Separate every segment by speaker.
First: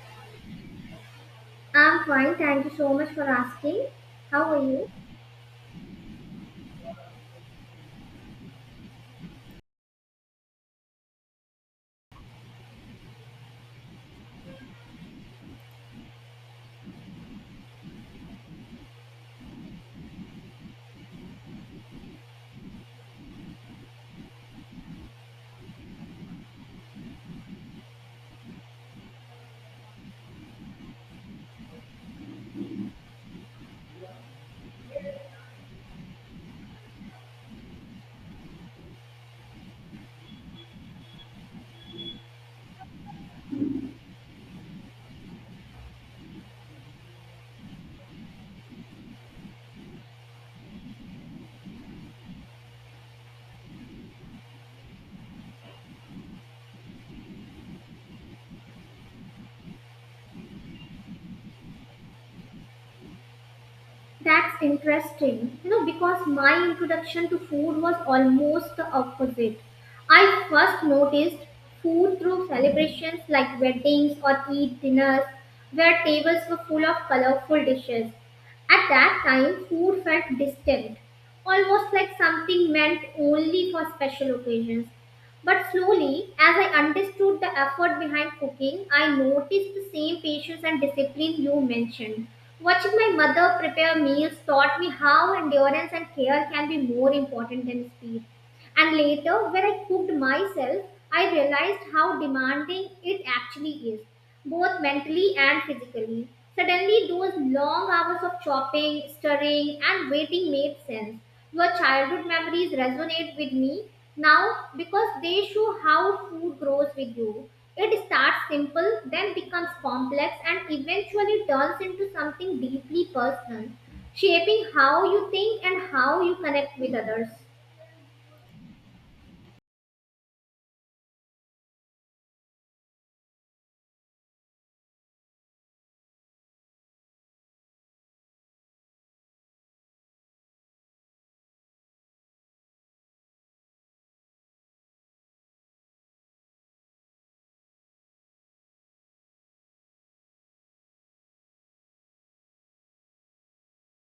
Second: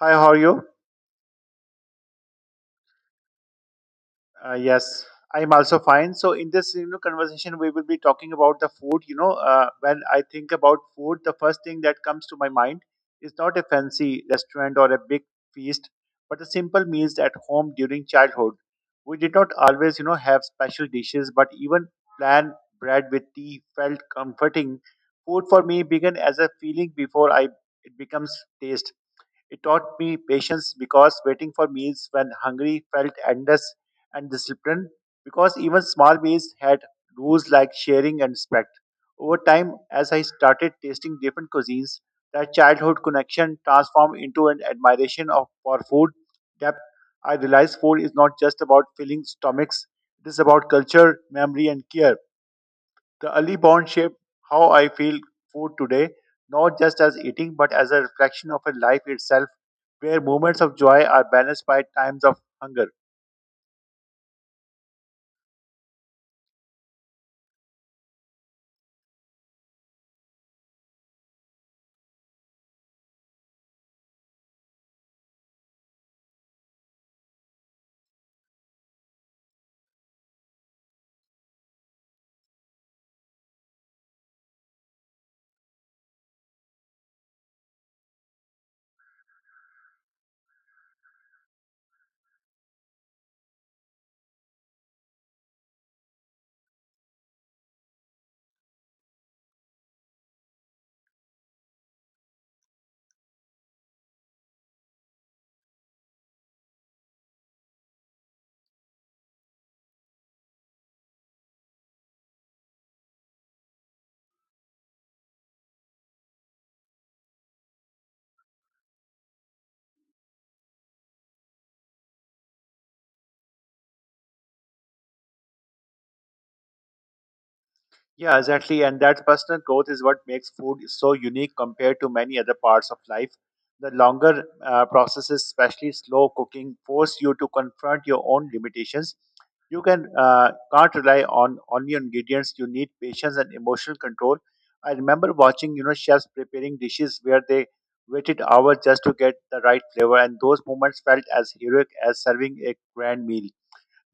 Speaker 1: Hi, how are you?
Speaker 2: I'm fine. Thank you so much for asking. How
Speaker 1: Uh,
Speaker 2: are you?
Speaker 1: yes, I'm also fine. So in this conversation, we will be talking about the food. When I think about food, the first thing that comes to my mind is not a fancy restaurant or a big feast, but the simple meals at home during childhood. We did not always have special dishes, but even plain bread with tea felt comforting. Food for me began as a feeling before I it becomes taste. It taught me patience because waiting for meals when hungry felt endless, and discipline because even small meals had rules like sharing and respect. Over time, as I started tasting different cuisines, that childhood connection transformed into an admiration of for food depth. I realized food is not just about filling stomachs, it is about culture, memory, and care. The early bond shaped how I feel food today, not just as eating, but as a reflection of a life itself, where moments of joy are balanced by times of hunger.
Speaker 2: That's interesting. You know, because my introduction to food was almost the opposite. I first noticed food through celebrations like weddings or Eid dinners, where tables were full of colorful dishes. At that time, food felt distant, almost like something meant only for special occasions. But slowly, as I understood the effort behind cooking, I noticed the same patience and discipline you mentioned. Watching my mother prepare meals taught me how endurance and care can be more important than speed. And later, when I cooked myself, I realized how demanding it actually is, both mentally and physically. Suddenly, those long hours of chopping, stirring, and waiting made sense. Your childhood memories resonate with me now because they show how food grows with you. It starts simple, then becomes complex, and eventually turns into something deeply personal, shaping how you think and how you connect with others.
Speaker 1: Yeah, exactly. And that personal growth is what makes food so unique compared to many other parts of life. The longer processes, especially slow cooking, force you to confront your own limitations. You can't rely on only on ingredients. You need patience and emotional control. I remember watching chefs preparing dishes where they waited hours just to get the right flavor, and those moments felt as heroic as serving a grand meal.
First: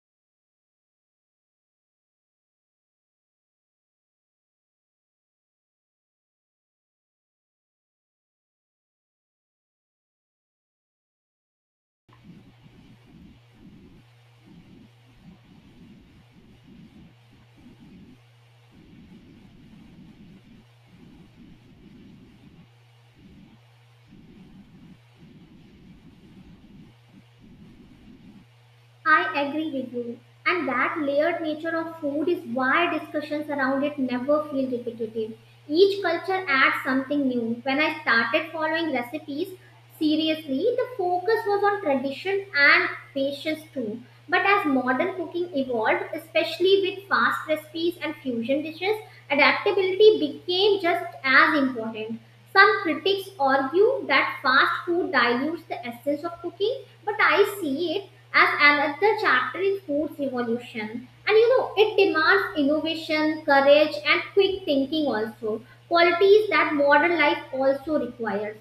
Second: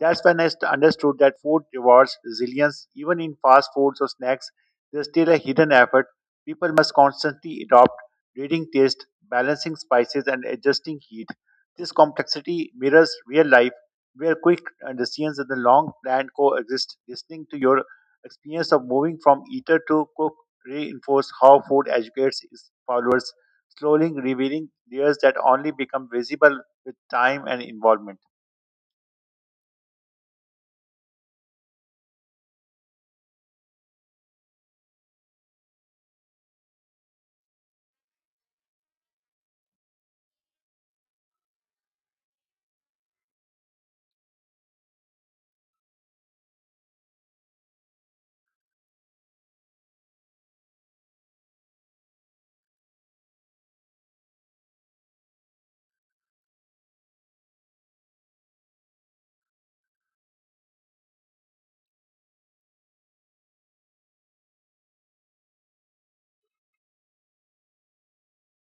Speaker 1: That's when I understood that food rewards resilience. Even in fast foods or snacks, there's still a hidden effort. People must constantly adopt, reading taste, balancing spices, and adjusting heat. This complexity mirrors real life, where quick decisions and the long plan coexist. Listening to your experience of moving from eater to cook reinforce how food educates its followers, slowly revealing layers that only become visible with time and involvement.
Speaker 2: I agree with you. And that layered nature of food is why discussions around it never feel repetitive. Each culture adds something new. When I started following recipes seriously, the focus was on tradition and patience too. But as modern cooking evolved, especially with fast recipes and fusion dishes, adaptability became just as important. Some critics argue that fast food dilutes the essence of cooking, but I see it as another chapter in food's evolution. And you know, it demands innovation, courage, and quick thinking also, qualities that modern life also requires.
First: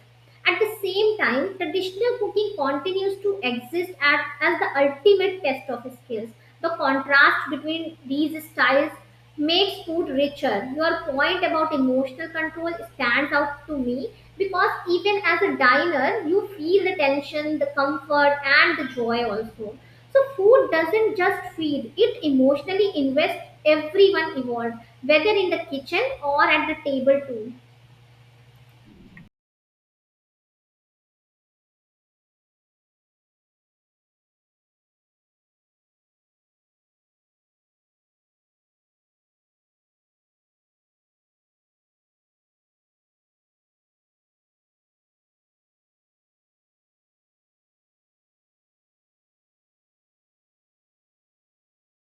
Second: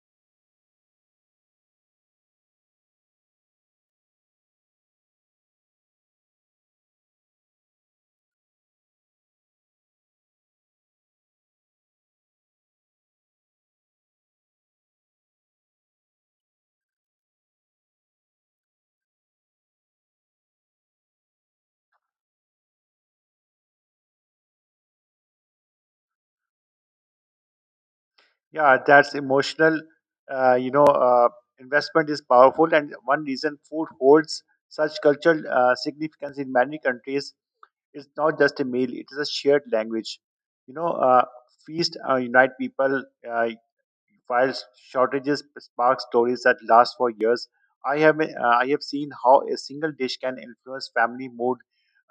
Speaker 2: At the same time, traditional cooking continues to exist as the ultimate test of skills. The contrast between these styles makes food richer. Your point about emotional control stands out to me because even as a diner, you feel the tension, the comfort, and the joy also. So, food doesn't just feed, it emotionally invests everyone involved, whether in the kitchen or at the table, too.
Speaker 1: Yeah, that's emotional. Uh, you know, uh, Investment is powerful, and one reason food holds such cultural significance in many countries is not just a meal; it is a shared language. You know, uh, Feast unite people. Uh, while shortages spark stories that last for years, I have seen how a single dish can influence family mood,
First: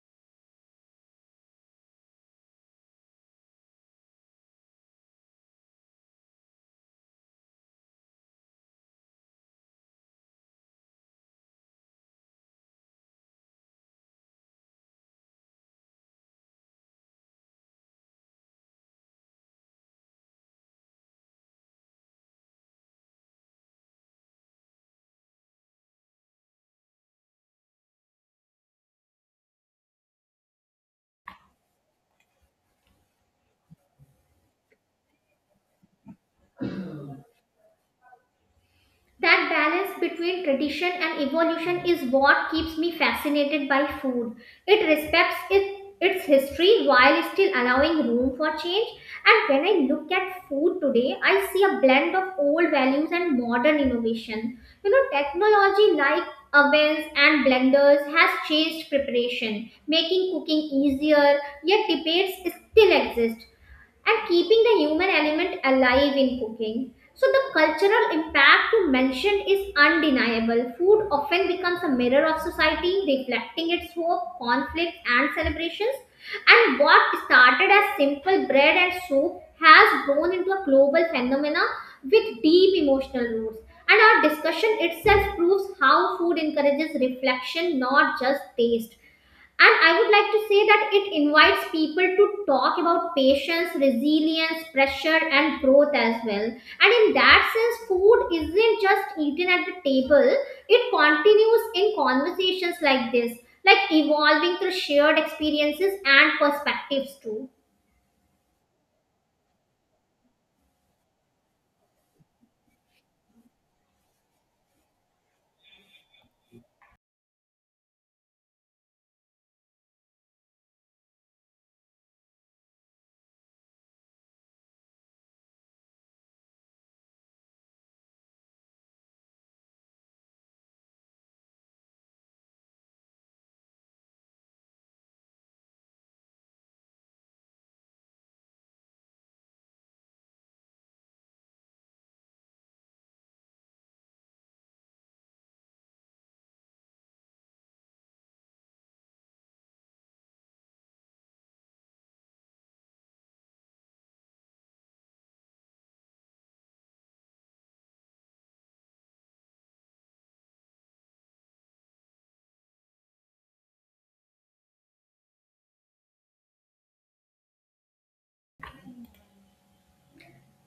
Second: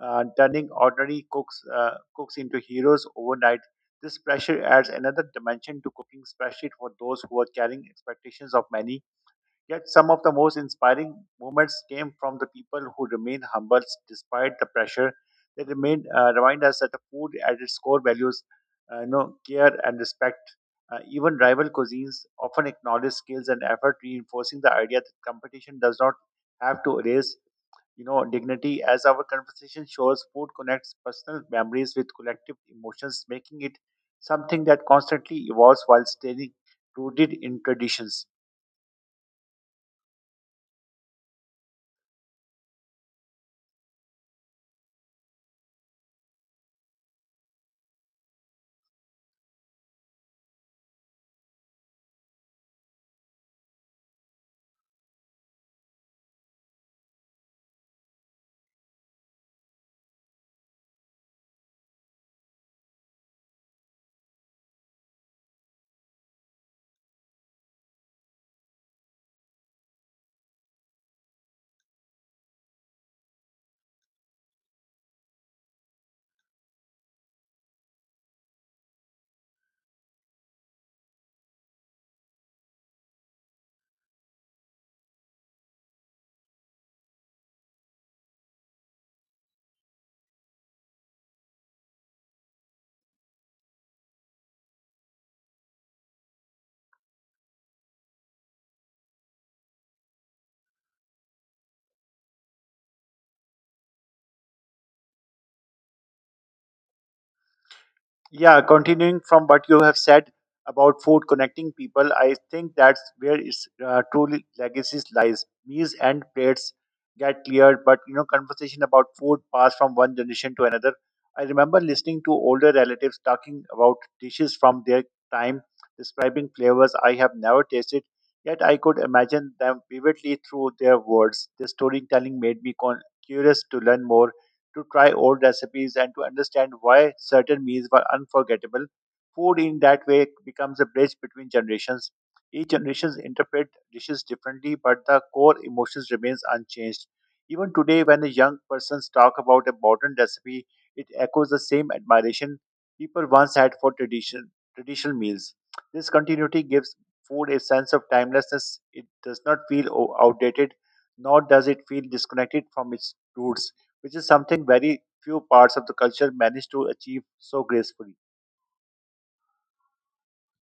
Speaker 1: turning ordinary cooks into heroes overnight. This pressure adds another dimension to cooking, especially for those who are carrying expectations of many. Yet some of the most inspiring moments came from the people who remain humble despite the pressure. They remind us that the food at its core values, care and respect. Even rival cuisines often acknowledge skills and effort, reinforcing the idea that competition does not have to erase, dignity. As our conversation shows, food connects personal memories with collective emotions, making it something that constantly evolves while staying rooted in traditions.
Speaker 2: That balance between tradition and evolution is what keeps me fascinated by food. It respects its history while still allowing room for change. And when I look at food today, I see a blend of old values and modern innovation. You know, technology like ovens and blenders has changed preparation, making cooking easier, yet debates still exist and keeping the human element alive in cooking. So, the cultural impact you mentioned is undeniable. Food often becomes a mirror of society, reflecting its hope, conflicts, and celebrations. And what started as simple bread and soup has grown into a global phenomena with deep emotional roots. And our discussion itself proves how food encourages reflection, not just taste. And I would like to say that it invites people to talk about patience, resilience, pressure, and growth as well. And in that sense, food isn't just eaten at the table, it continues in conversations like this, like evolving through shared experiences and perspectives too.
Speaker 1: Yeah, continuing from what you have said about food connecting people, I think that's where its true legacy lies. Meals and plates get cleared, but conversation about food passed from one generation to another. I remember listening to older relatives talking about dishes from their time, describing flavors I have never tasted, yet I could imagine them vividly through their words. The storytelling made me curious to learn more, to try old recipes and to understand why certain meals were unforgettable. Food in that way becomes a bridge between generations. Each generation interprets dishes differently, but the core emotions remains unchanged. Even today, when a young person talk about a modern recipe, it echoes the same admiration people once had for tradition, traditional meals. This continuity gives food a sense of timelessness. It does not feel outdated, nor does it feel disconnected from its roots, which is something very few parts of the culture manage to achieve so gracefully.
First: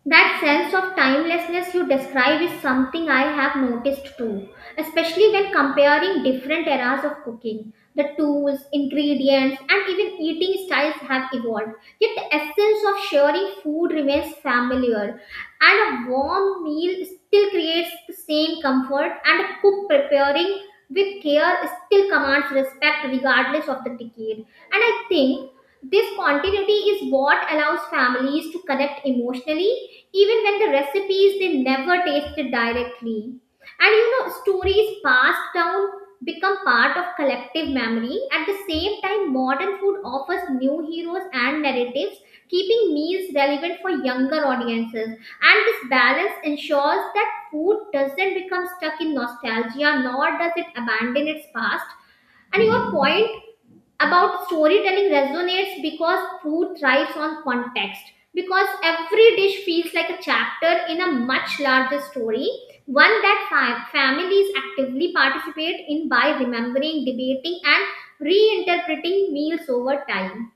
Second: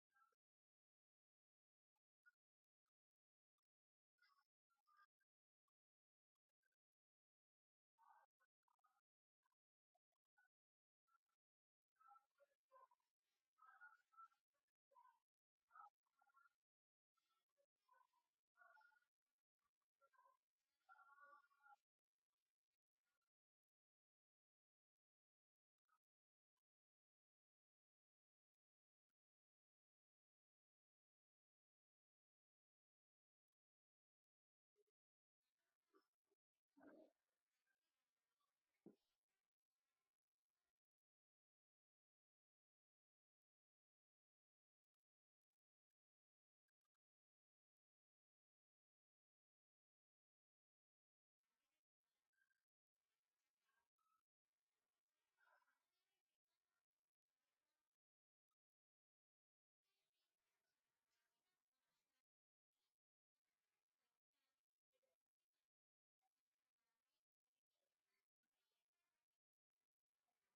Speaker 2: That sense of timelessness you describe is something I have noticed too, especially when comparing different eras of cooking. The tools, ingredients, and even eating styles have evolved, yet the essence of sharing food remains familiar, and a warm meal still creates the same comfort, and a cook preparing with care still commands respect regardless of the decade. And I think this continuity is what allows families to connect emotionally even when the recipes they never tasted directly. And you know, stories passed down become part of collective memory. At the same time, modern food offers new heroes and narratives, keeping meals relevant for younger audiences. And this balance ensures that food doesn't become stuck in nostalgia, nor does it abandon its past. And your point about storytelling resonates because food thrives on context because every dish feels like a chapter in a much larger story, one that families actively participate in by remembering, debating, and reinterpreting meals over time.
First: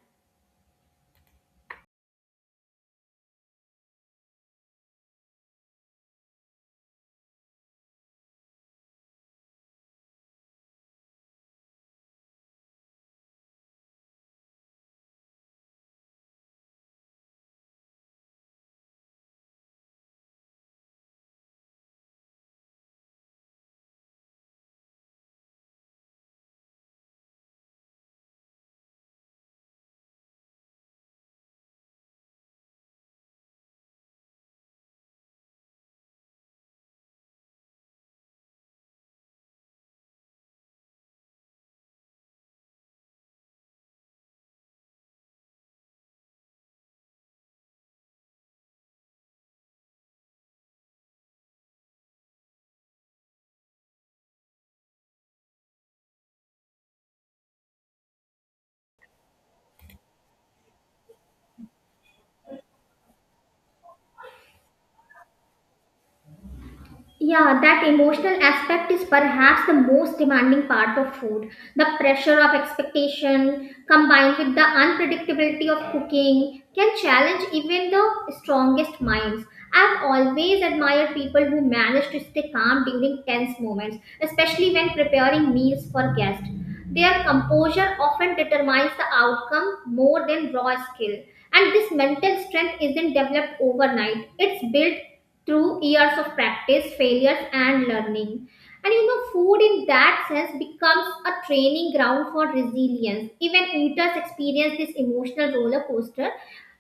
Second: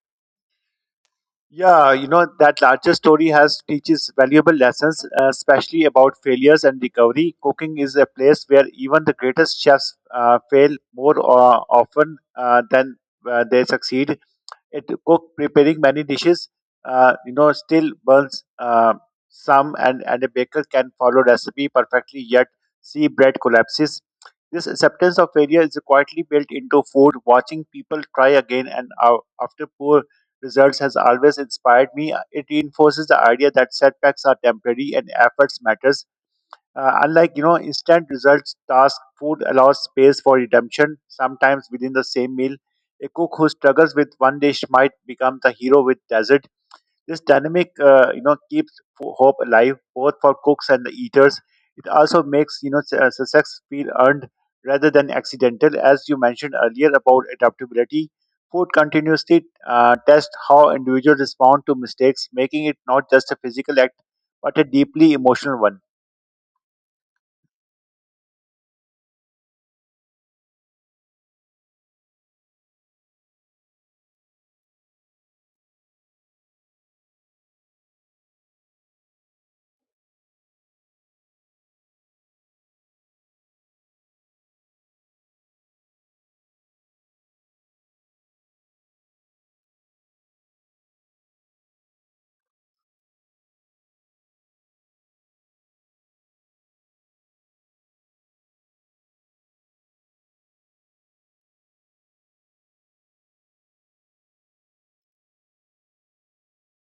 Speaker 1: Yeah, you know that larger story has teaches valuable lessons, especially about failures and recovery. Cooking is a place where even the greatest chefs fail more often than they succeed. It cook preparing many dishes still burns some, and a baker can follow recipe perfectly yet see bread collapses. This acceptance of failure is quietly built into food. Watching people try again after poor results has always inspired me. It reinforces the idea that setbacks are temporary and efforts matters. Unlike instant results task, food allows space for redemption. Sometimes within the same meal, a cook who struggles with one dish might become the hero with dessert. This dynamic keeps hope alive both for cooks and the eaters. It also makes success feel earned rather than accidental. As you mentioned earlier about adaptability, food continuously tests how individuals respond to mistakes, making it not just a physical act but a deeply emotional one.
Speaker 2: Yeah, that emotional aspect is perhaps the most demanding part of food. The pressure of expectation combined with the unpredictability of cooking can challenge even the strongest minds. I've always admired people who manage to stay calm during tense moments, especially when preparing meals for guests. Their composure often determines the outcome more than raw skill. And this mental strength isn't developed overnight, it's built through years of practice, failures, and learning. And you know, food in that sense becomes a training ground for resilience. Even eaters experience this emotional roller coaster,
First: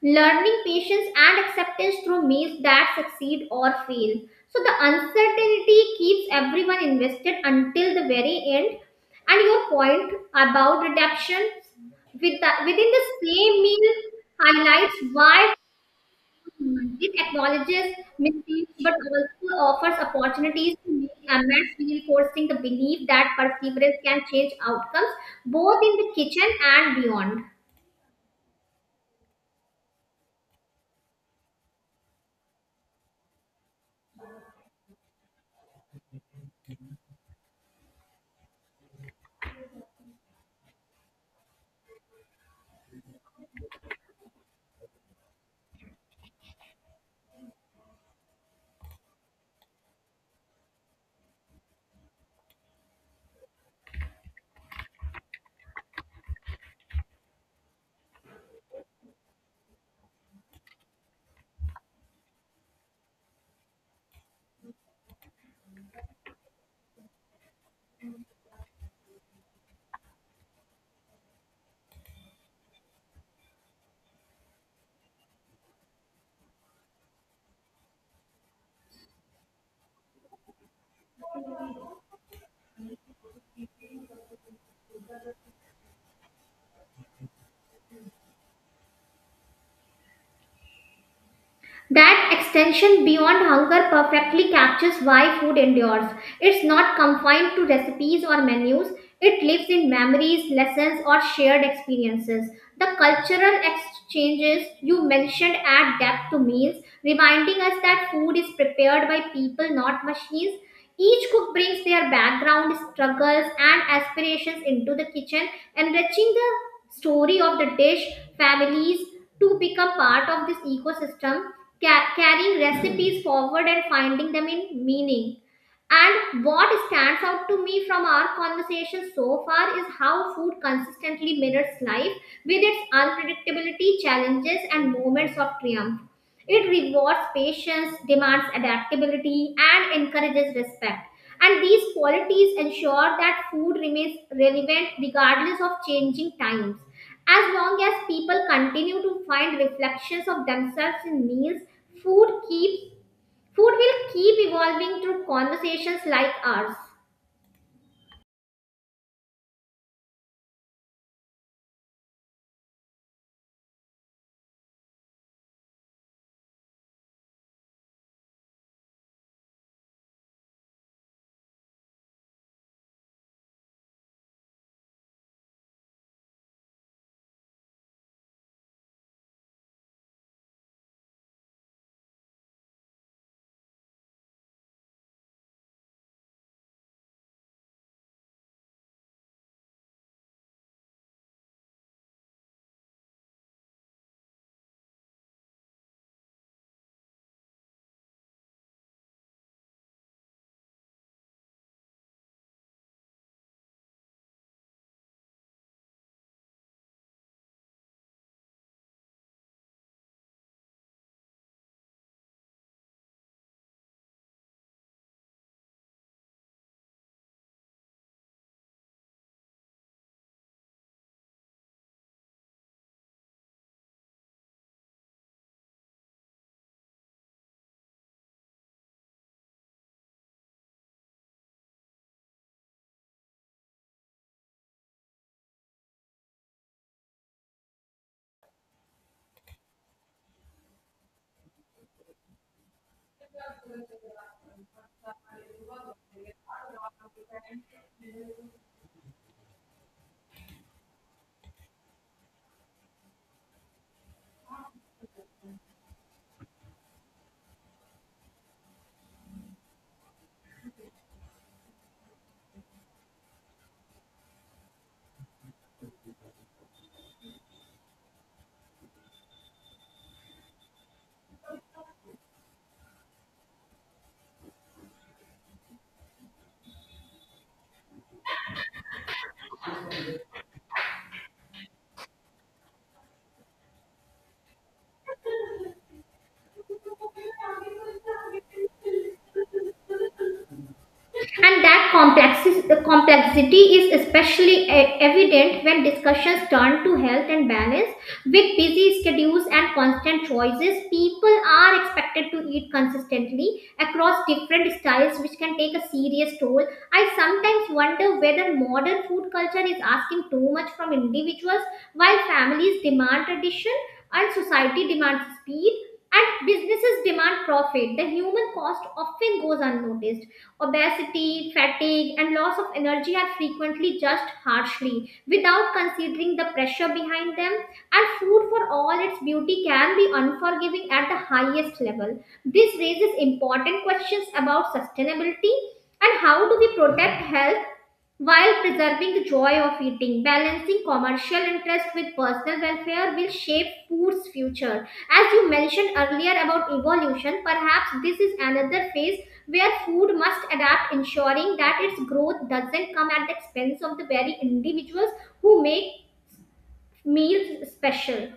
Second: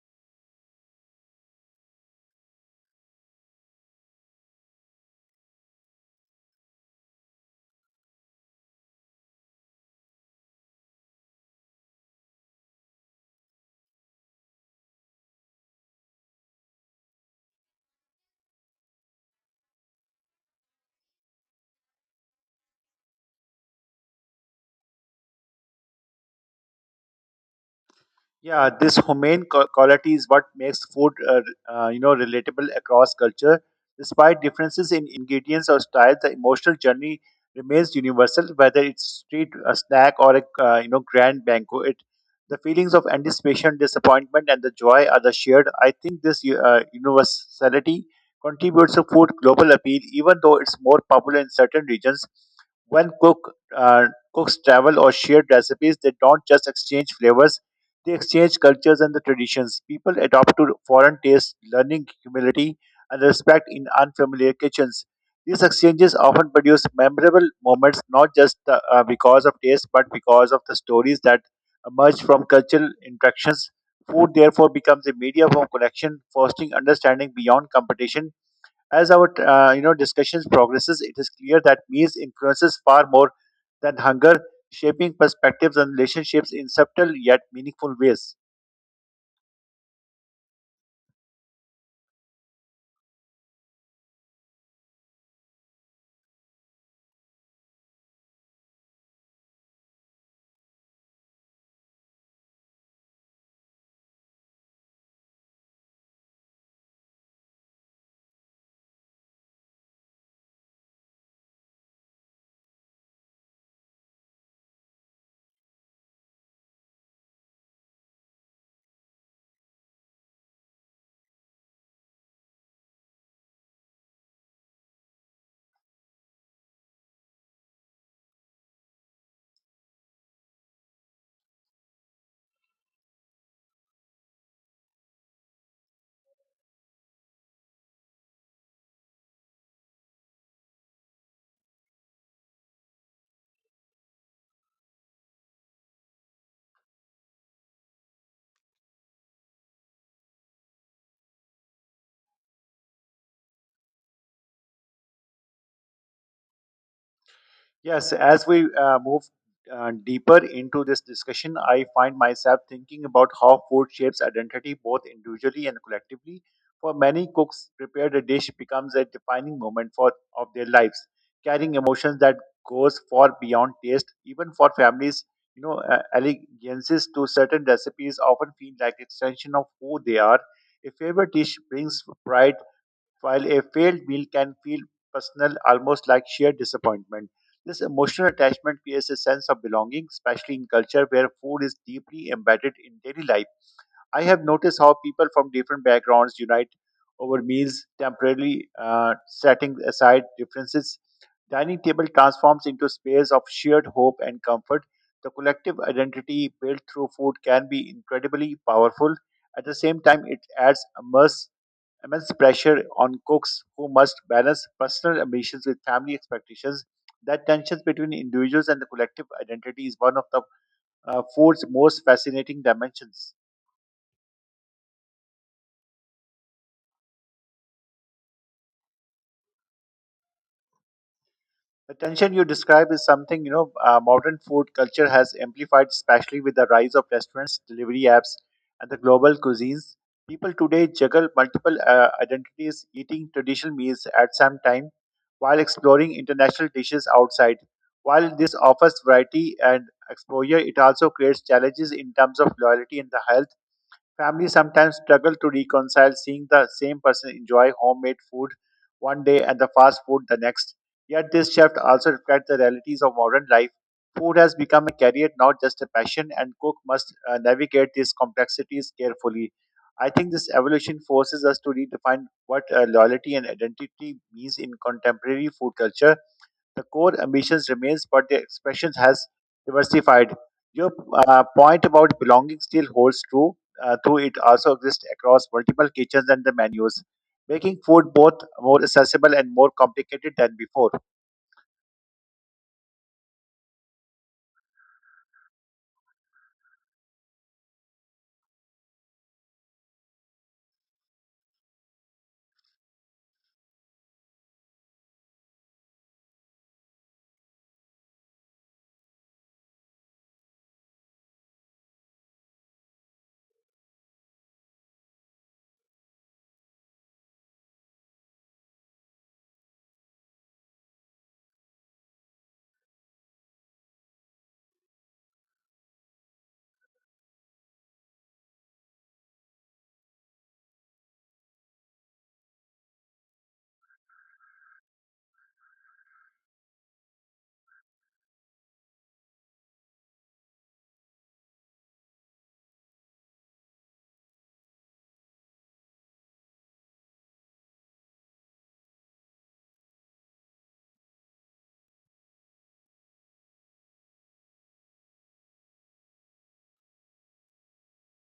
Speaker 2: learning patience and acceptance through meals that succeed or fail. So the uncertainty keeps everyone invested until the very end. And your point about adaptation within the same meal highlights why. Mm, it acknowledges mistakes but also offers opportunities to make amends, reinforcing the belief that perseverance can change outcomes both in the kitchen and beyond.
Speaker 1: Yeah, this humane quality is what makes food, relatable across culture. Despite differences in ingredients or style, the emotional journey remains universal. Whether it's street a snack or a grand banquet, the feelings of anticipation, disappointment, and the joy are the shared. I think this universality contributes to food global appeal, even though it's more popular in certain regions. When cooks travel or share recipes, they don't just exchange flavors, they exchange cultures and the traditions. People adopt to foreign tastes, learning humility and respect in unfamiliar kitchens. These exchanges often produce memorable moments, not just because of taste, but because of the stories that emerge from cultural interactions. Food therefore becomes a medium of connection, fostering understanding beyond competition. As our discussions progresses, it is clear that means influences far more than hunger, shaping perspectives and relationships in subtle yet meaningful ways.
Speaker 2: That extension beyond hunger perfectly captures why food endures. It's not confined to recipes or menus, it lives in memories, lessons, or shared experiences. The cultural exchanges you mentioned add depth to meals, reminding us that food is prepared by people, not machines. Each cook brings their background, struggles, and aspirations into the kitchen, enriching the story of the dish, families, to become part of this ecosystem, carrying recipes forward and finding them in meaning. And what stands out to me from our conversation so far is how food consistently mirrors life with its unpredictability, challenges, and moments of triumph. It rewards patience, demands adaptability, and encourages respect. And these qualities ensure that food remains relevant regardless of changing times. As long as people continue to find reflections of themselves in meals, food keeps food will keep evolving through conversations like ours.
Speaker 1: Yes, as we move deeper into this discussion, I find myself thinking about how food shapes identity both individually and collectively. For many cooks, prepared a dish becomes a defining moment for of their lives, carrying emotions that goes far beyond taste. Even for families, allegiances to certain recipes often feel like extension of who they are. A favorite dish brings pride, while a failed meal can feel personal, almost like sheer disappointment. This emotional attachment creates a sense of belonging, especially in culture where food is deeply embedded in daily life. I have noticed how people from different backgrounds unite over meals, temporarily setting aside differences. Dining table transforms into a space of shared hope and comfort. The collective identity built through food can be incredibly powerful. At the same time, it adds immense pressure on cooks who must balance personal ambitions with family expectations. That tension between individuals and the collective identity is one of the food's most fascinating dimensions. The tension you describe is something modern food culture has amplified, especially with the rise of restaurants, delivery apps, and the global cuisines. People today juggle multiple identities, eating traditional meals at some time while exploring international dishes outside. While this offers variety and exposure, it also creates challenges in terms of loyalty and the health. Families sometimes struggle to reconcile seeing the same person enjoy homemade food one day and the fast food the next. Yet this shift also reflects the realities of modern life. Food has become a career, not just a passion, and cook must navigate these complexities carefully. I think this evolution forces us to redefine what loyalty and identity means in contemporary food culture. The core ambitions remains, but the expression has diversified. Your point about belonging still holds true, though it also exists across multiple kitchens and the menus, making food both more accessible and more complicated than before.
Speaker 2: And that complexi- the complexity is especially evident when discussions turn to health and balance. With busy schedules and constant choices, people are expected to eat consistently across different styles, which can take a serious toll. I sometimes wonder whether modern food culture is asking too much from individuals while families demand tradition and society demands speed and businesses demand profit. The human cost often goes unnoticed. Obesity, fatigue, and loss of energy are frequently judged harshly without considering the pressure behind them. And food, for all its beauty, can be unforgiving at the highest level. This raises important questions about sustainability and how do we protect health while preserving the joy of eating. Balancing commercial interest with personal welfare will shape food's future. As you mentioned earlier about evolution, perhaps this is another phase where food must adapt, ensuring that its growth doesn't come at the expense of the very individuals who make meals special.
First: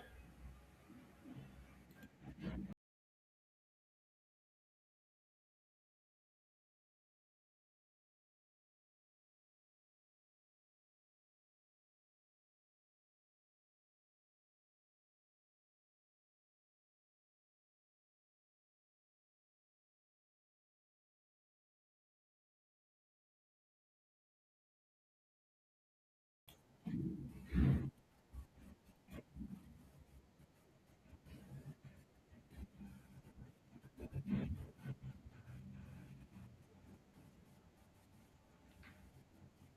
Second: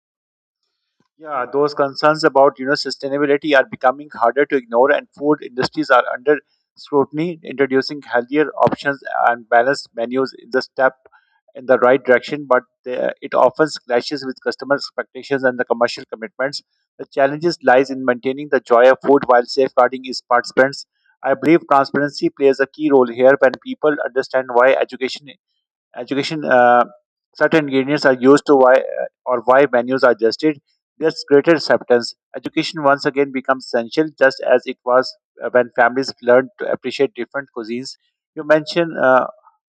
Speaker 1: Yeah, those concerns about sustainability are becoming harder to ignore, and food industries are under scrutiny. Introducing healthier options and balanced menus is a step in the right direction, but the, it often clashes with customer expectations and the commercial commitments. The challenges lies in maintaining the joy of food while safeguarding its participants. I believe transparency plays a key role here. When people understand why education certain ingredients are used to why or why menus are adjusted, there's greater acceptance. Education once again becomes essential, just as it was when families learned to appreciate different cuisines you mentioned uh,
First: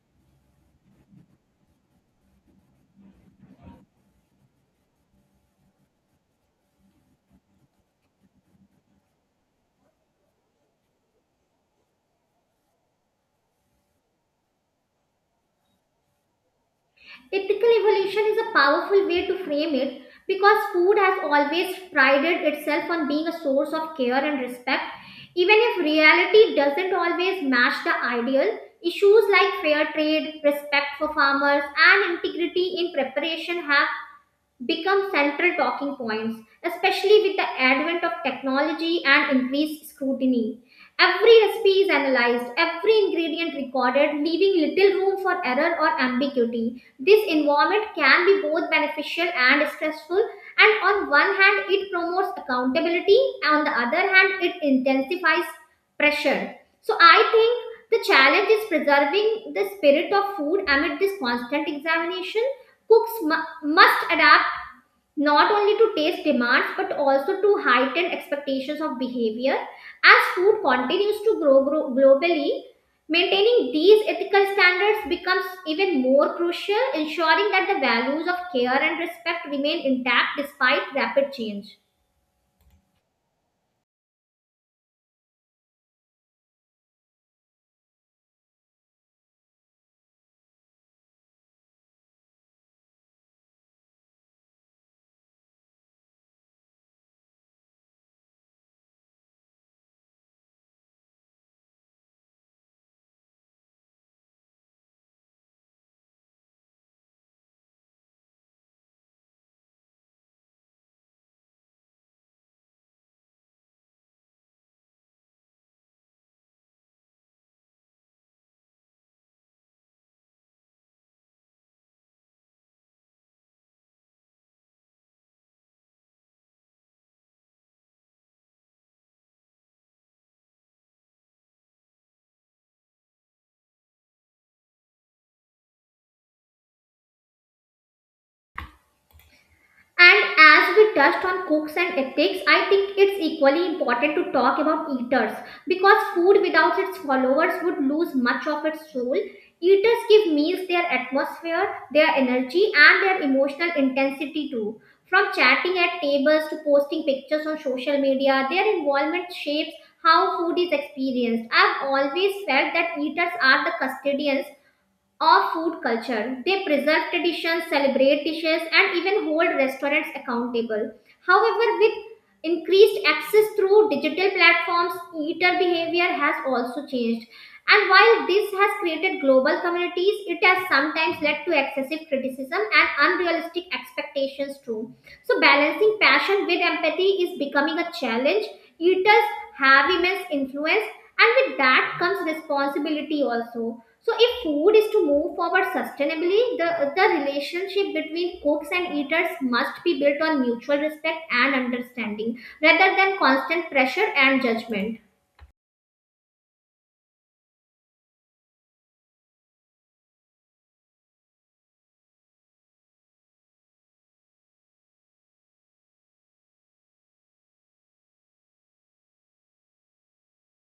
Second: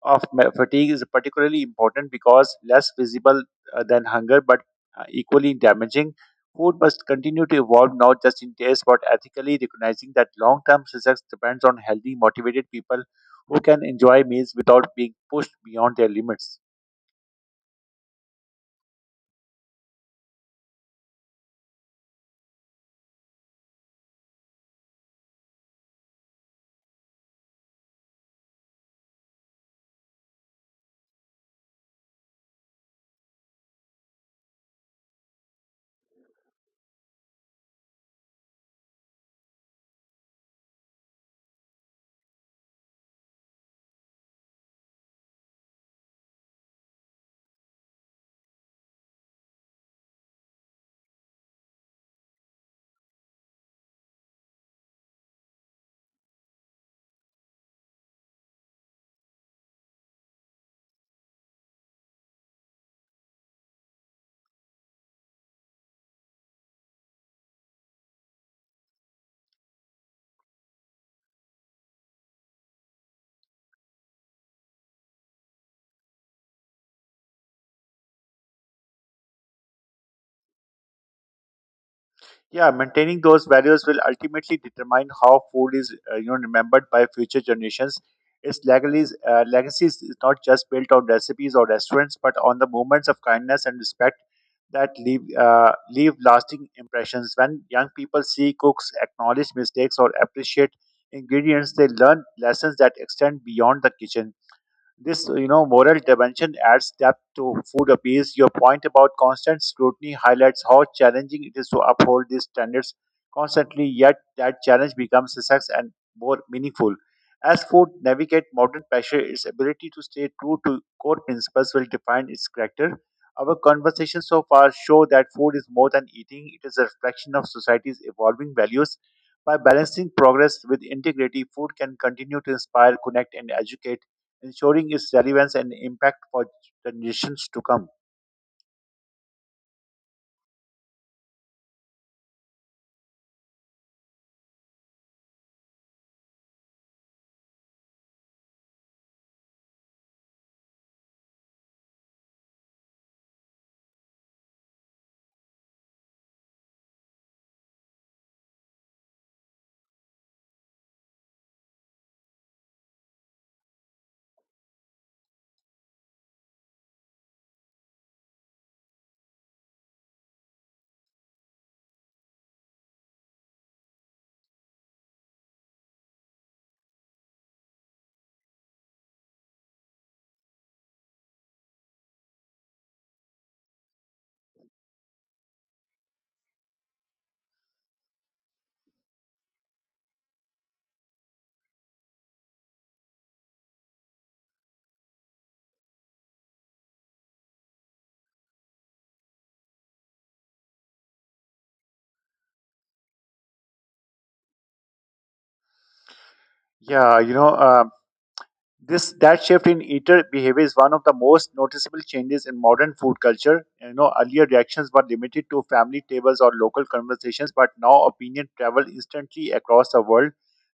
Speaker 1: of ma- fatigue is particularly important because less visible than hunger but equally damaging. Food must continue to evolve, not just in taste but ethically, recognizing that long term success depends on healthy, motivated people who can enjoy meals without being pushed beyond their limits.
Speaker 2: Ethical evolution is a powerful way to frame it because food has always prided itself on being a source of care and respect. Even if reality doesn't always match the ideal, issues like fair trade, respect for farmers, and integrity in preparation have become central talking points, especially with the advent of technology and increased scrutiny. Every recipe is analyzed, every ingredient recorded, leaving little room for error or ambiguity. This environment can be both beneficial and stressful, and on one hand, it promotes accountability, and on the other hand, it intensifies pressure. So, I think the challenge is preserving the spirit of food amid this constant examination. Cooks must adapt not only to taste demands but also to heightened expectations of behavior. As food continues to grow globally, maintaining these ethical standards becomes even more crucial, ensuring that the values of care and respect remain intact despite rapid change.
Speaker 1: Yeah, maintaining those values will ultimately determine how food is, remembered by future generations. Its legacies, legacies is not just built on recipes or restaurants, but on the moments of kindness and respect that leave lasting impressions. When young people see cooks acknowledge mistakes or appreciate ingredients, they learn lessons that extend beyond the kitchen. This, moral dimension adds depth to food appeals. Your point about constant scrutiny highlights how challenging it is to uphold these standards constantly, yet that challenge becomes success and more meaningful. As food navigate modern pressure, its ability to stay true to core principles will define its character. Our conversations so far show that food is more than eating, it is a reflection of society's evolving values. By balancing progress with integrity, food can continue to inspire, connect, and educate ensuring its relevance and impact for generations to come.
Speaker 2: And as we touched on cooks and ethics, I think it's equally important to talk about eaters because food without its followers would lose much of its soul. Eaters give meals their atmosphere, their energy, and their emotional intensity too. From chatting at tables to posting pictures on social media, their involvement shapes how food is experienced. I've always felt that eaters are the custodians of food culture. They preserve traditions, celebrate dishes, and even hold restaurants accountable. However, with increased access through digital platforms, eater behavior has also changed. And while this has created global communities, it has sometimes led to excessive criticism and unrealistic expectations, too. So, balancing passion with empathy is becoming a challenge. Eaters have immense influence, and with that comes responsibility also. So, if food is to move forward sustainably, the relationship between cooks and eaters must be built on mutual respect and understanding rather than constant pressure and judgment.
Speaker 1: Yeah, you know, this that shift in eater behavior is one of the most noticeable changes in modern food culture. Earlier reactions were limited to family tables or local conversations, but now opinion travel instantly across the world.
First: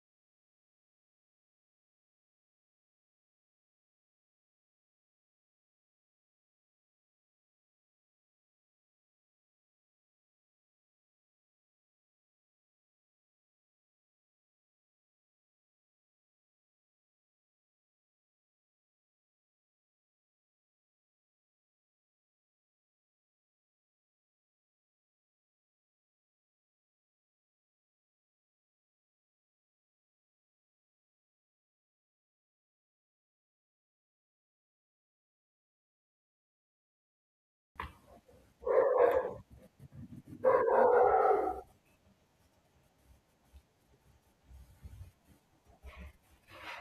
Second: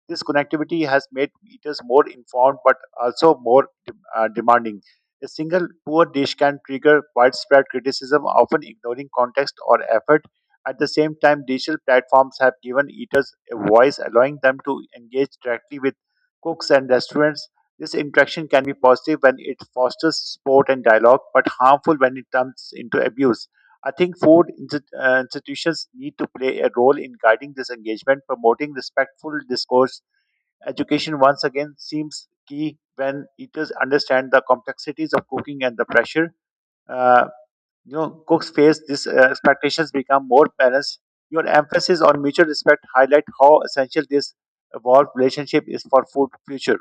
Speaker 1: This connectivity has made eaters more informed but also more demanding. A single poor dish can trigger widespread criticism, often ignoring context or effort. At the same time, digital platforms have given eaters a voice, allowing them to engage directly with cooks and restaurants. This interaction can be positive when it fosters support and dialogue, but harmful when it turns into abuse. I think food institutions need to play a role in guiding this engagement, promoting respectful discourse. Education, once again, seems key when eaters understand the complexities of cooking and the pressure. Uh, Cooks face these expectations become more balanced. Your emphasis on mutual respect highlight how essential this evolved relationship is for food future.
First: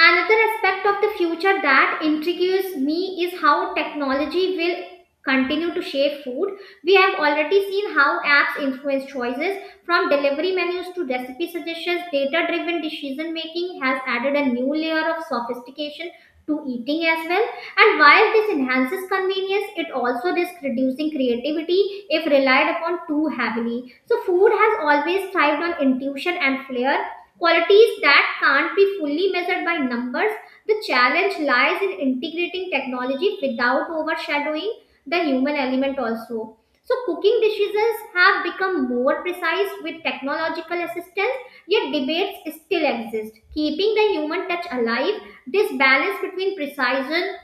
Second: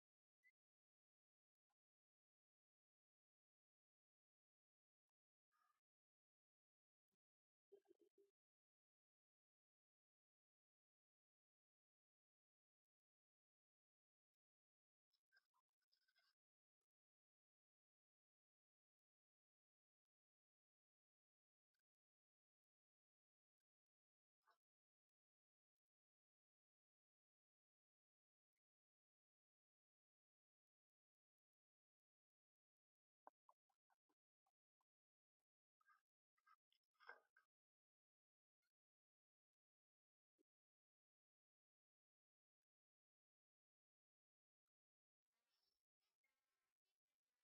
Speaker 2: Another aspect of the future that intrigues me is how technology will continue to shape food. We have already seen how apps influence choices, from delivery menus to recipe suggestions. Data driven decision making has added a new layer of sophistication to eating as well. And while this enhances convenience, it also risks reducing creativity if relied upon too heavily. So, food has always thrived on intuition and flair, qualities that can't be fully measured by numbers. The challenge lies in integrating technology without overshadowing the human element also. So, cooking decisions have become more precise with technological assistance, yet debates still exist, keeping the human touch alive. This balance between precision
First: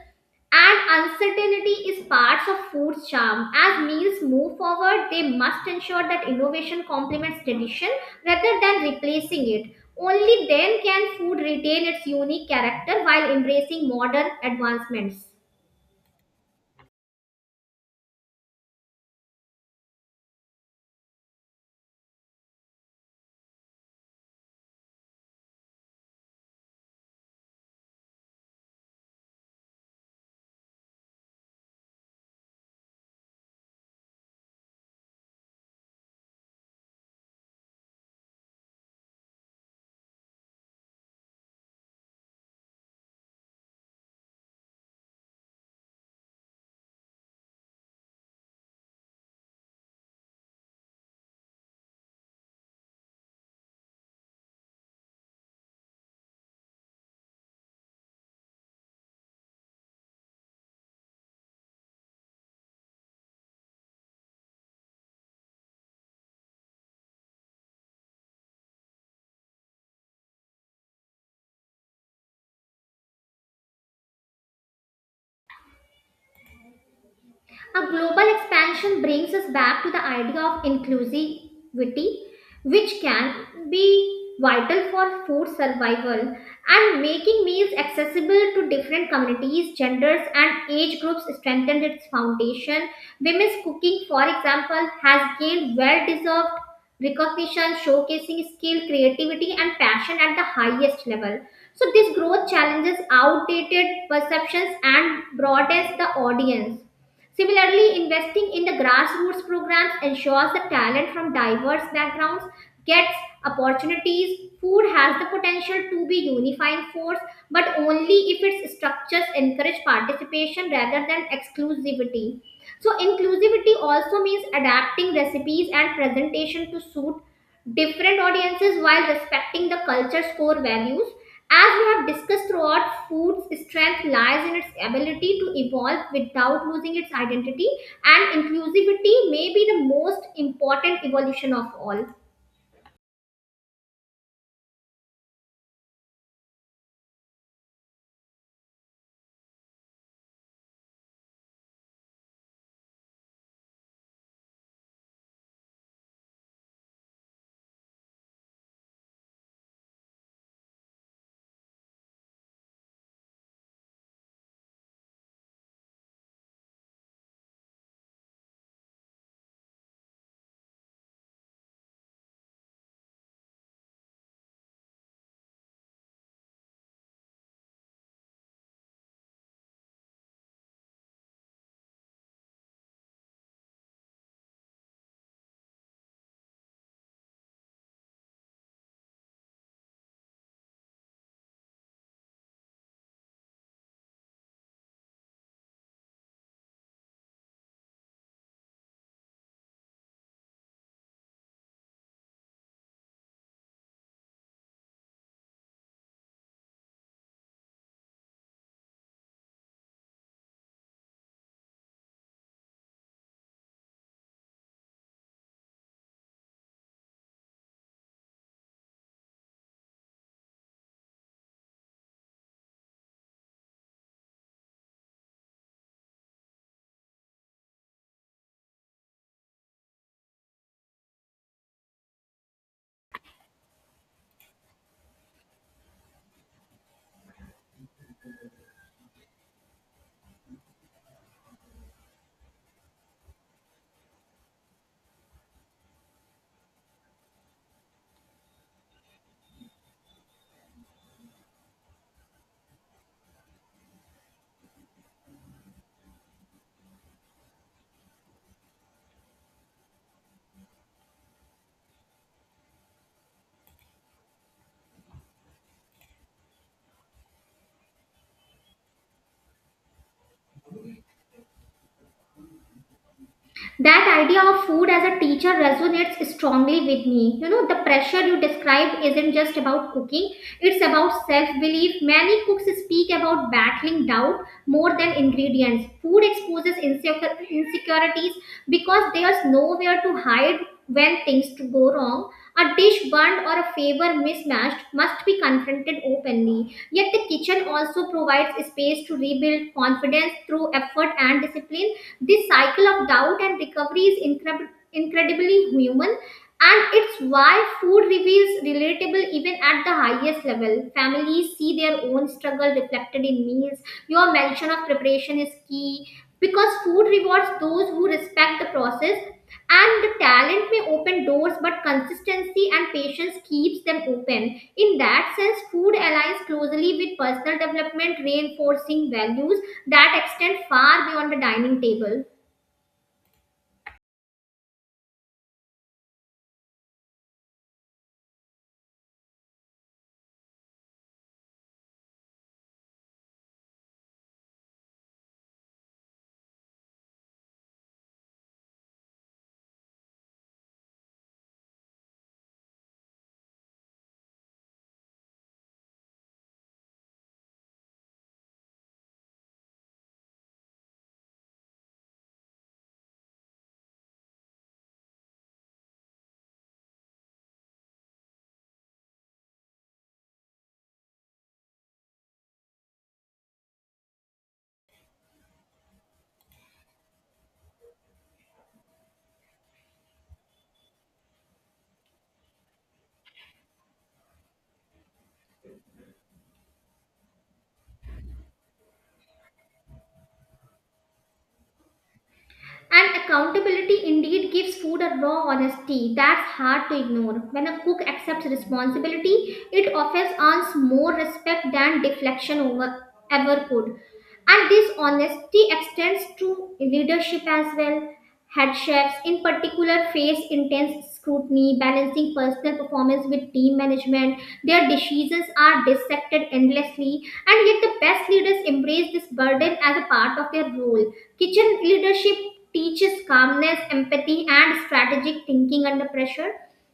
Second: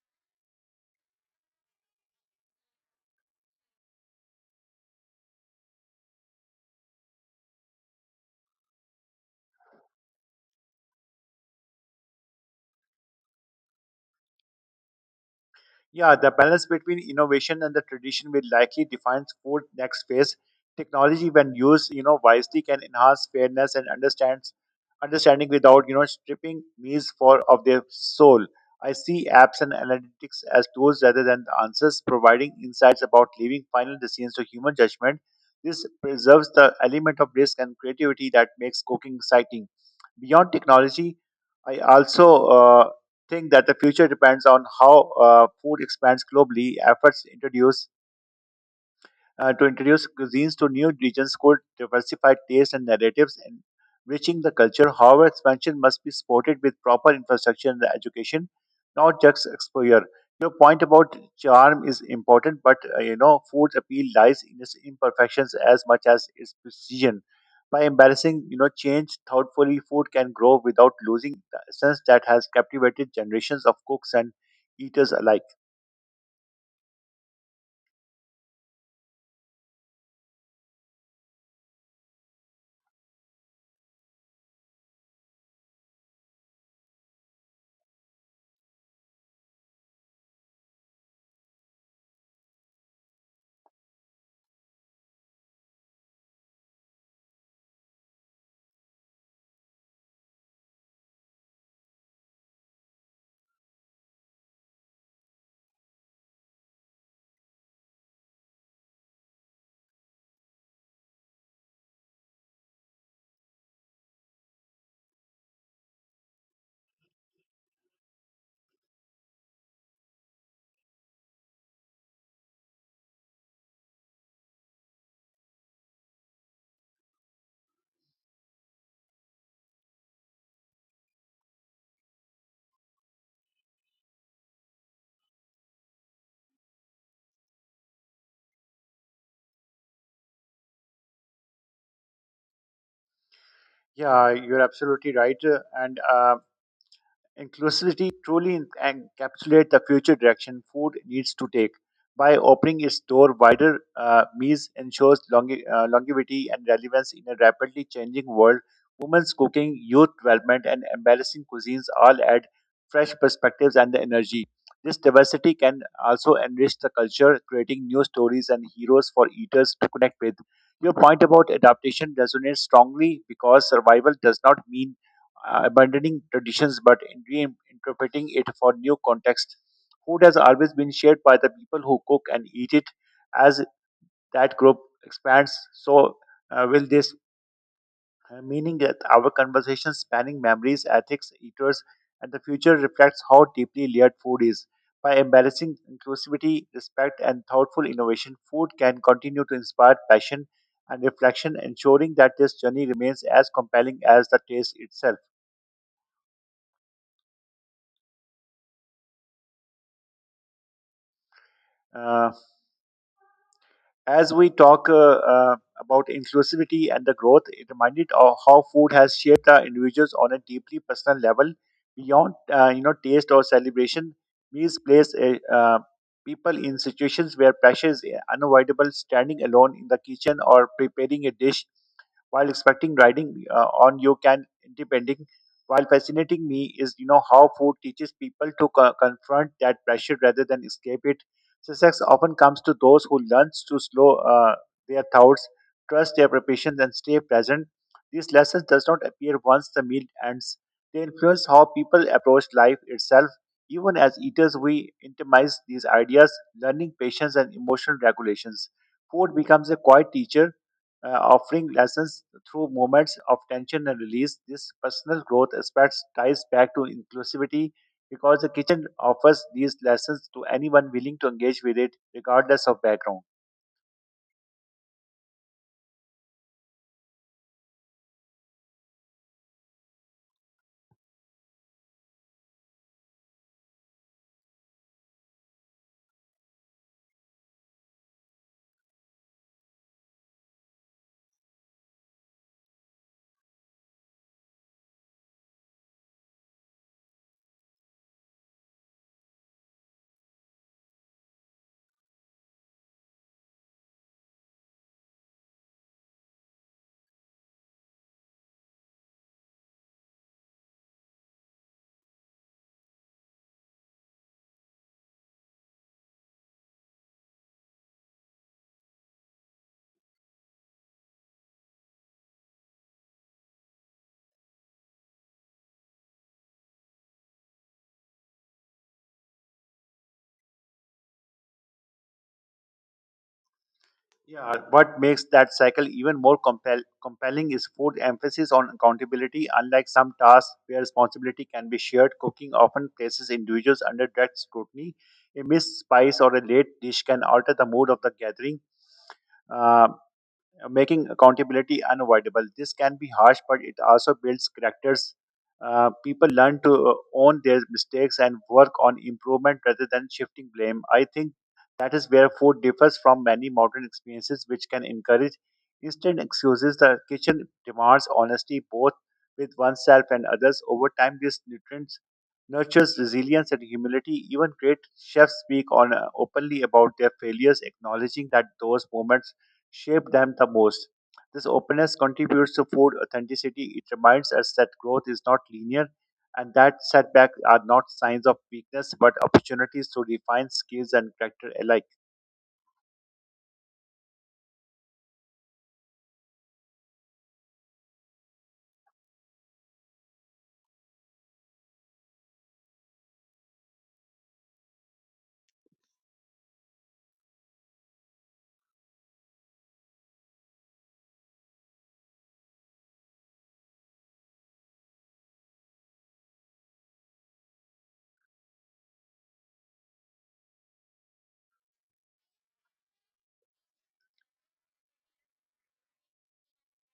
Speaker 2: and uncertainty is parts of food's charm. As meals move forward, they must ensure that innovation complements tradition rather than replacing it. Only then can food retain its unique character while embracing modern advancements.
Speaker 1: Yeah, the balance between innovation and the tradition will likely define food next phase. Technology, when used, wisely, can enhance fairness and understands understanding without, stripping meals for of their soul. I see apps and analytics as tools rather than the answers, providing insights about leaving final decisions to human judgment. This preserves the element of risk and creativity that makes cooking exciting. Beyond technology, I also think that the future depends on how food expands globally. Efforts introduce uh, to introduce cuisines to new regions could diversify tastes and narratives and enriching the culture. However, expansion must be supported with proper infrastructure and education, not just exposure. Your point about charm is important, but food's appeal lies in its imperfections as much as its precision. By embarrassing, change thoughtfully, food can grow without losing the essence that has captivated generations of cooks and eaters alike.
Speaker 2: A global expansion brings us back to the idea of inclusivity, which can be vital for food survival, and making meals accessible to different communities, genders, and age groups strengthened its foundation. Women's cooking, for example, has gained well deserved recognition, showcasing skill, creativity, and passion at the highest level. So, this growth challenges outdated perceptions and broadens the audience. Similarly, investing in the grassroots programs ensures that talent from diverse backgrounds gets opportunities. Food has the potential to be unifying force, but only if its structures encourage participation rather than exclusivity. So inclusivity also means adapting recipes and presentation to suit different audiences while respecting the culture's core values. As we have discussed throughout, food's strength lies in its ability to evolve without losing its identity, and inclusivity may be the most important evolution of all.
Speaker 1: Yeah, you're absolutely right. And Inclusivity truly encapsulates the future direction food needs to take. By opening its door wider, Mies ensures longevity and relevance in a rapidly changing world. Women's cooking, youth development, and embarrassing cuisines all add fresh perspectives and energy. This diversity can also enrich the culture, creating new stories and heroes for eaters to connect with. Your point about adaptation resonates strongly because survival does not mean abandoning traditions but interpreting it for new context. Food has always been shared by the people who cook and eat it. As that group expands, so will this, meaning that our conversation spanning memories, ethics, eaters, and the future reflects how deeply layered food is. By embracing inclusivity, respect, and thoughtful innovation, food can continue to inspire passion and reflection, ensuring that this journey remains as compelling as the taste itself. Uh, as we talk about inclusivity and the growth, it reminded of how food has shaped our individuals on a deeply personal level beyond taste or celebration. Meals place people in situations where pressure is unavoidable. Standing alone in the kitchen or preparing a dish while expecting riding on you can depending. While fascinating me is how food teaches people to confront that pressure rather than escape it. Success often comes to those who learn to slow their thoughts, trust their preparations, and stay present. These lessons does not appear once the meal ends. They influence how people approach life itself. Even as eaters, we internalize these ideas, learning patience and emotional regulations. Food becomes a quiet teacher, offering lessons through moments of tension and release. This personal growth aspect ties back to inclusivity because the kitchen offers these lessons to anyone willing to engage with it, regardless of background.
Speaker 2: That idea of food as a teacher resonates strongly with me. You know, the pressure you describe isn't just about cooking, it's about self belief. Many cooks speak about battling doubt more than ingredients. Food exposes insecurities because there's nowhere to hide when things to go wrong. A dish burned or a favor mismatched must be confronted openly, yet the kitchen also provides space to rebuild confidence through effort and discipline. This cycle of doubt and recovery is incredibly human, and it's why food review is relatable even at the highest level. Families see their own struggle reflected in meals. Your mention of preparation is key because food rewards those who respect the process. And the talent may open doors, but consistency and patience keeps them open. In that sense, food aligns closely with personal development, reinforcing values that extend far beyond the dining table.
Speaker 1: Yeah, what makes that cycle even more compelling is food emphasis on accountability. Unlike some tasks where responsibility can be shared, cooking often places individuals under direct scrutiny. A missed spice or a late dish can alter the mood of the gathering, uh, making accountability unavoidable. This can be harsh, but it also builds characters. People learn to own their mistakes and work on improvement rather than shifting blame. I think that is where food differs from many modern experiences, which can encourage instant excuses. The kitchen demands honesty both with oneself and others. Over time, this nutrients nurtures resilience and humility. Even great chefs speak on openly about their failures, acknowledging that those moments shape them the most. This openness contributes to food authenticity. It reminds us that growth is not linear and that setbacks are not signs of weakness but opportunities to refine skills and character alike.
Speaker 2: And accountability indeed gives food a raw honesty that's hard to ignore. When a cook accepts responsibility, it often earns more respect than ever could. And this honesty extends to leadership as well. Head chefs, in particular, face intense scrutiny, balancing personal performance with team management. Their decisions are dissected endlessly, and yet the best leaders embrace this burden as a part of their role. Kitchen leadership teaches calmness, empathy, and strategic thinking under pressure.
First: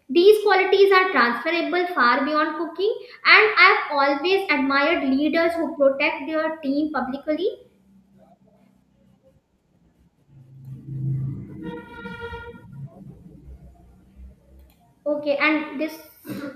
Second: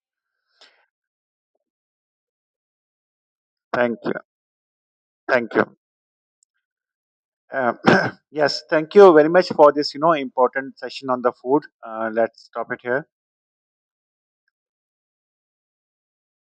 Speaker 2: These qualities are transferable far beyond cooking, and I've
Speaker 1: Thank you.
Speaker 2: always admired leaders
Speaker 1: Thank
Speaker 2: who
Speaker 1: you.
Speaker 2: protect their team publicly.
Speaker 1: Um, yes, thank you very much for this, important session on the food. Let's stop it here.
Speaker 2: Okay, and this